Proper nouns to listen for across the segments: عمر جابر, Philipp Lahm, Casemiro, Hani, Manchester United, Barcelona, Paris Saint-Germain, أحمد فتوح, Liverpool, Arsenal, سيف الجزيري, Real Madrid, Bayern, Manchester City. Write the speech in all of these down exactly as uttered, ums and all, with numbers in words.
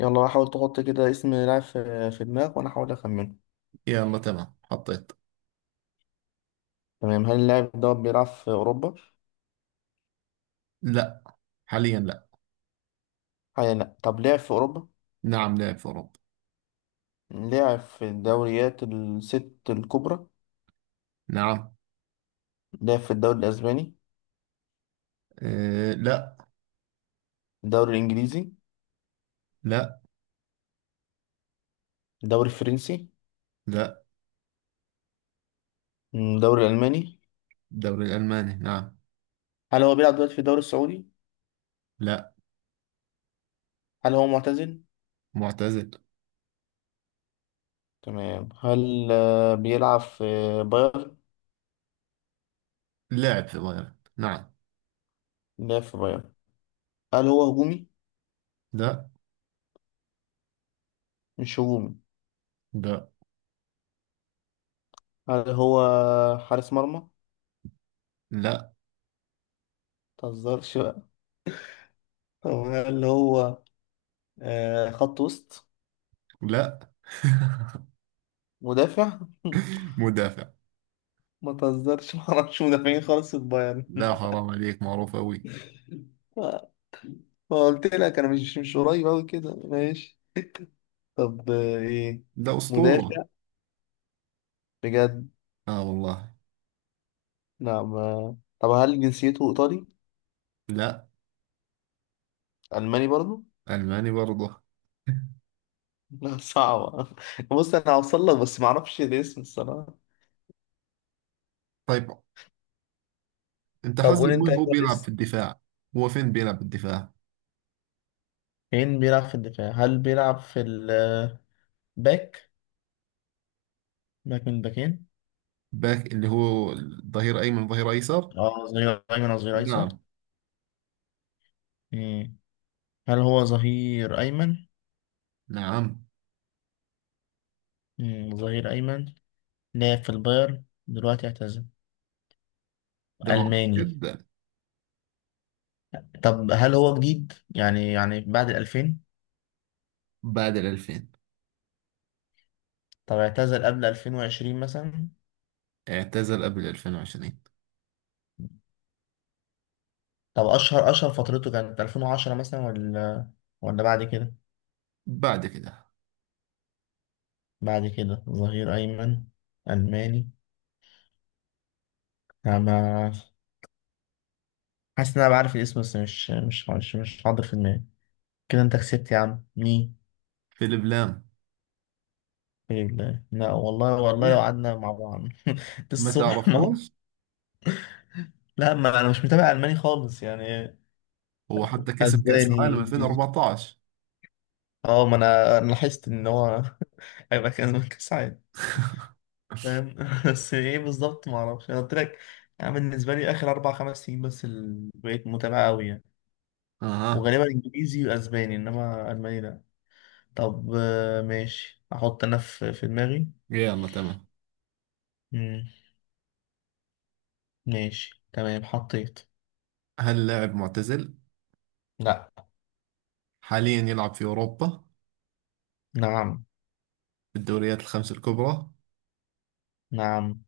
يلا حاول تحط كده اسم لاعب في في دماغك وانا احاول اخمنه. يلا، تمام، حطيت. تمام، هل اللاعب ده بيلعب في اوروبا؟ لا، حاليا لا. حاليا لا. طب لعب في اوروبا؟ نعم، لعب في أوروبا. لعب في الدوريات الست الكبرى؟ نعم. لعب في الدوري الاسباني؟ أه، لا. الدوري الانجليزي؟ لا. الدوري الفرنسي؟ لا. مم، الدوري الالماني؟ الدوري الألماني، نعم. هل هو بيلعب دلوقتي في الدوري السعودي؟ لا. هل هو معتزل؟ معتزل. تمام، هل آه، بيلعب في بايرن؟ لاعب في بايرن، نعم. لعب في بايرن. هل هو هجومي؟ لا. مش هجومي؟ لا. هل هو حارس مرمى؟ لا. متهزرش بقى. طب هل هو آه خط وسط؟ لا. مدافع؟ مدافع. ما تهزرش، ما اعرفش مدافعين خالص في البايرن. لا، حرام عليك، معروف أوي. ما قلت لك انا مش مش قريب قوي كده، ماشي. طب آه، ايه؟ لا، أسطورة. مدافع؟ بجد؟ آه والله. لا ما. طب هل جنسيته ايطالي؟ لا. الماني برضو؟ ألماني برضه. لا، صعبة. بص انا هوصل لك بس ما اعرفش الاسم الصراحة. طيب، أنت طب حسب قول انت مين هو كده بيلعب في الاسم. الدفاع؟ هو فين بيلعب في الدفاع؟ مين بيلعب في الدفاع؟ هل بيلعب في الباك؟ باك. من باك، من الباكين. باك، اللي هو ظهير أيمن ظهير أيسر. اه، ظهير ايمن او ظهير ايسر. نعم. مم. هل هو ظهير ايمن؟ نعم. مم، ظهير أيمن. لعب في البايرن، دلوقتي اعتزل، ده معروف ألماني. جدا. طب هل هو جديد يعني يعني بعد الألفين؟ بعد ال ألفين. طب اعتزل قبل ألفين وعشرين مثلا؟ اعتزل قبل ألفين وعشرين. طب أشهر أشهر فترته كانت ألفين وعشرة مثلا؟ ولا؟ ولا بعد كده؟ بعد كده. بعد كده. ظهير أيمن، ألماني. أنا ما- حاسس إن أنا بعرف الاسم بس مش مش مش, مش حاضر في دماغي. كده أنت كسبت يا عم، مين؟ فيليب لام. لا لا، والله والله لو لا، قعدنا مع بعض ما الصبح ما. تعرفوش. لا ما، أنا مش متابع ألماني خالص يعني. هو حتى كسب كأس اسباني، العالم انجليزي. ألفين وأربعتاشر. اه ما انا أنا لاحظت ان هو هيبقى كان كاس عالم. فاهم؟ بس ايه بالظبط؟ ما اعرفش، انا قلت لك. يعني بالنسبه لي اخر اربع خمس سنين بس اللي بقيت متابع قوي يعني، اها. وغالبا انجليزي واسباني، انما الماني لا. طب آه، ماشي، احط انا في في دماغي. يلا تمام. مم، ماشي تمام، حطيت. هل لاعب معتزل؟ لا. حاليا يلعب في أوروبا؟ نعم. في الدوريات الخمس الكبرى؟ نعم.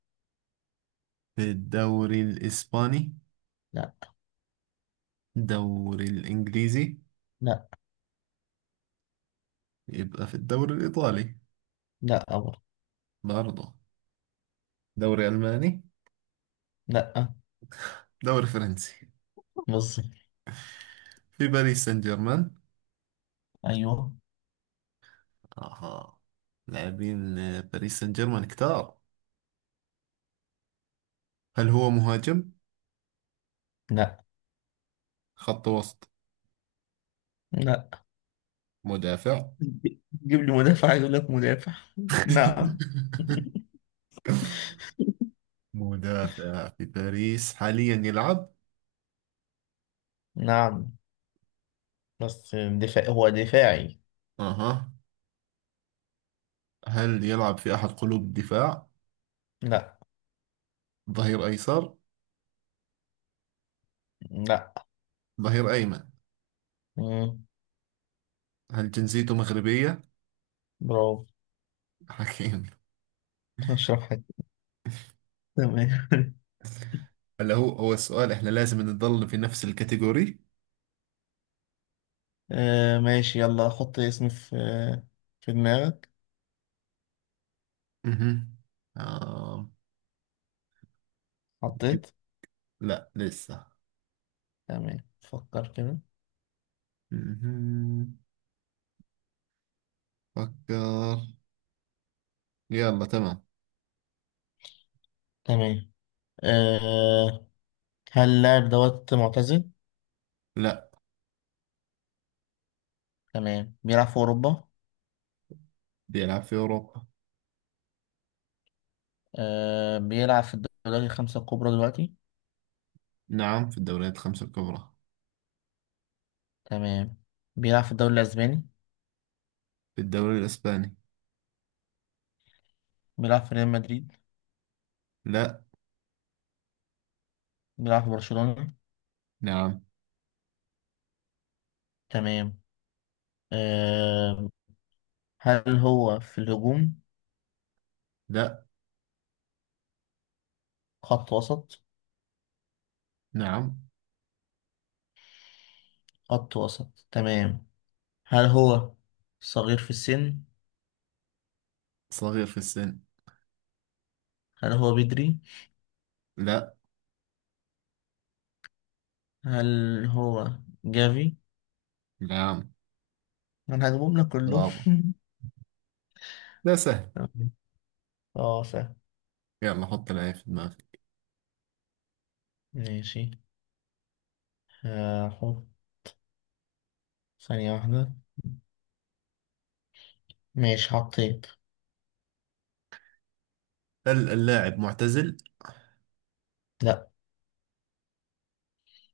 في الدوري الإسباني؟ لا. الدوري الإنجليزي؟ لا. يبقى في الدوري الإيطالي؟ لا أبر. برضه. دوري ألماني؟ لا. دوري فرنسي؟ بالظبط. في باريس سان جيرمان. ايوه. اها. لاعبين آه، باريس سان جيرمان كتار. هل هو مهاجم؟ لا. خط وسط؟ لا. مدافع؟ جيب لي مدافع، عايز اقول لك مدافع. نعم. مدافع في باريس حاليا يلعب. نعم بس دفاع، هو دفاعي. اها. هل يلعب في احد قلوب الدفاع؟ لا. ظهير ايسر؟ لا. ظهير ايمن؟ مم. هل جنسيته مغربية؟ برافو. حكيم. اشرح حاجة. تمام. هلا، هو هو السؤال احنا لازم نضل في نفس الكاتيجوري. آه ماشي يلا حط اسمي في في دماغك. اها. آه. حطيت. لا، لسه. تمام، فكر كده. مهم. فكر. يلا تمام. تمام. آه هل اللاعب دوت معتزل؟ لا. تمام، بيلعب في أوروبا. بيلعب في أوروبا. آه بيلعب في الدوري الخمسة الكبرى دلوقتي. نعم. في الدوريات الخمسة الكبرى. تمام. بيلعب في الدوري الأسباني؟ في الدوري الإسباني. بيلعب في ريال مدريد؟ لا. بيلعب في برشلونة؟ نعم. تمام. آه هل هو في الهجوم؟ لا. خط وسط؟ نعم، خط وسط تمام. هل هو صغير في السن؟ صغير في السن. هل هو بدري؟ لا. هل هو جافي؟ نعم. انا هجيبهم لك كلهم. برافو. لا، سهل. تمام. اه سهل. يلا، حط العين في دماغك. ماشي، هحط، ثانية واحدة. ماشي حطيت. هل اللاعب معتزل؟ لا.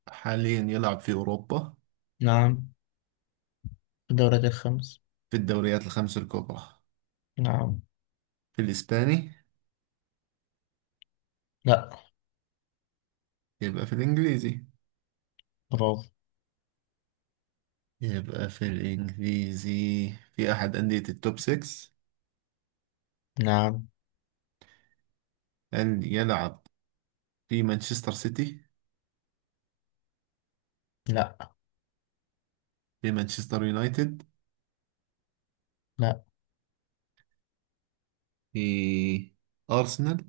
حاليا يلعب في أوروبا؟ نعم. في الدوريات الخمس. في الدوريات الخمسة الكبرى؟ نعم. في الإسباني؟ لا. يبقى في الإنجليزي. برافو. يبقى في الإنجليزي في أحد أندية التوب ستة. نعم. هل يلعب في مانشستر سيتي؟ لا. في مانشستر يونايتد؟ لا. في أرسنال؟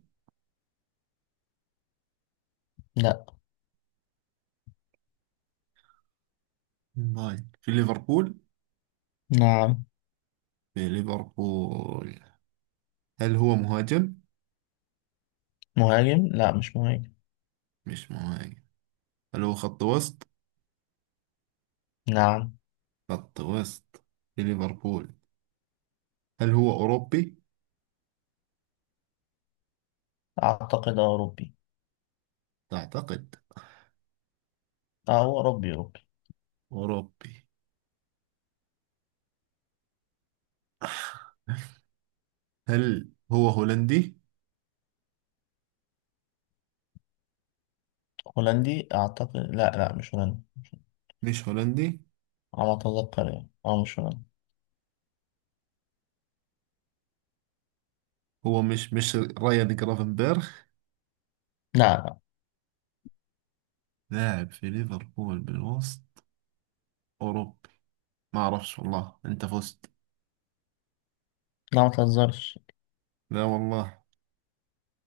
لا. ناين في ليفربول. نعم. في ليفربول. هل هو مهاجم؟ مهاجم؟ لا مش مهاجم. مش مهاجم. هل هو خط وسط؟ نعم. خط وسط في ليفربول. هل هو أوروبي؟ أعتقد أوروبي. أعتقد أه هو أوروبي أوروبي. أوروبي. هل هو هولندي؟ هولندي أعتقد؟ لا لا، مش هولندي. مش هولندي. على ما أتذكر يعني، أه مش هولندي. هو مش مش رايان جرافنبرغ. لا. لا. لاعب في ليفربول بالوسط، أوروبي. ما أعرفش والله، أنت فزت. لا ما تهزرش. لا والله.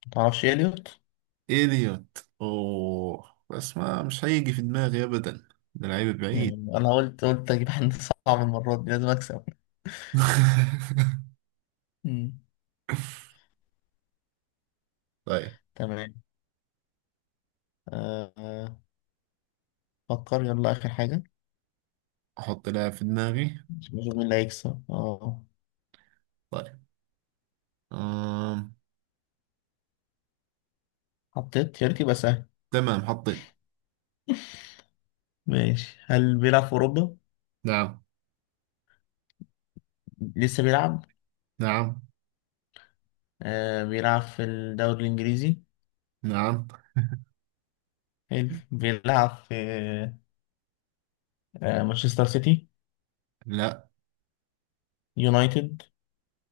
متعرفش إليوت؟ إليوت؟ أوه، بس ما مش هيجي في دماغي أبدا. ده لعيب بعيد. مم. أنا قلت قلت أجيب حد صعب، المرة دي لازم أكسب. مم. طيب. تمام. أه آه، فكر يلا آخر حاجة. أحط لاعب في دماغي. نشوف مين اللي هيكسب. أه طيب. آم. حطيت يا ريت يبقى سهل. تمام، حطيت. ماشي، هل بيلعب في أوروبا؟ نعم. لسه بيلعب؟ نعم. أه بيلعب في الدوري الإنجليزي. نعم. حلو، بيلعب في آه، مانشستر سيتي؟ لا. يونايتد؟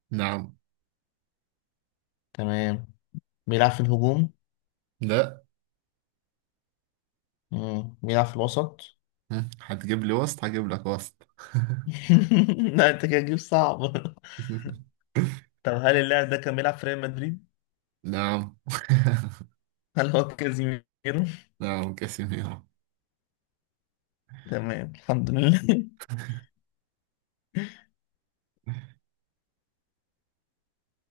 نعم. تمام. بيلعب في الهجوم؟ لا. مم. بيلعب في الوسط. هم، هتجيب لي وسط هجيب لك وسط. لا انت كده تجيب صعب. طب هل اللاعب ده كان بيلعب في ريال مدريد؟ نعم. هل هو كازيميرو؟ نعم، كاسيميرو. تمام، الحمد لله.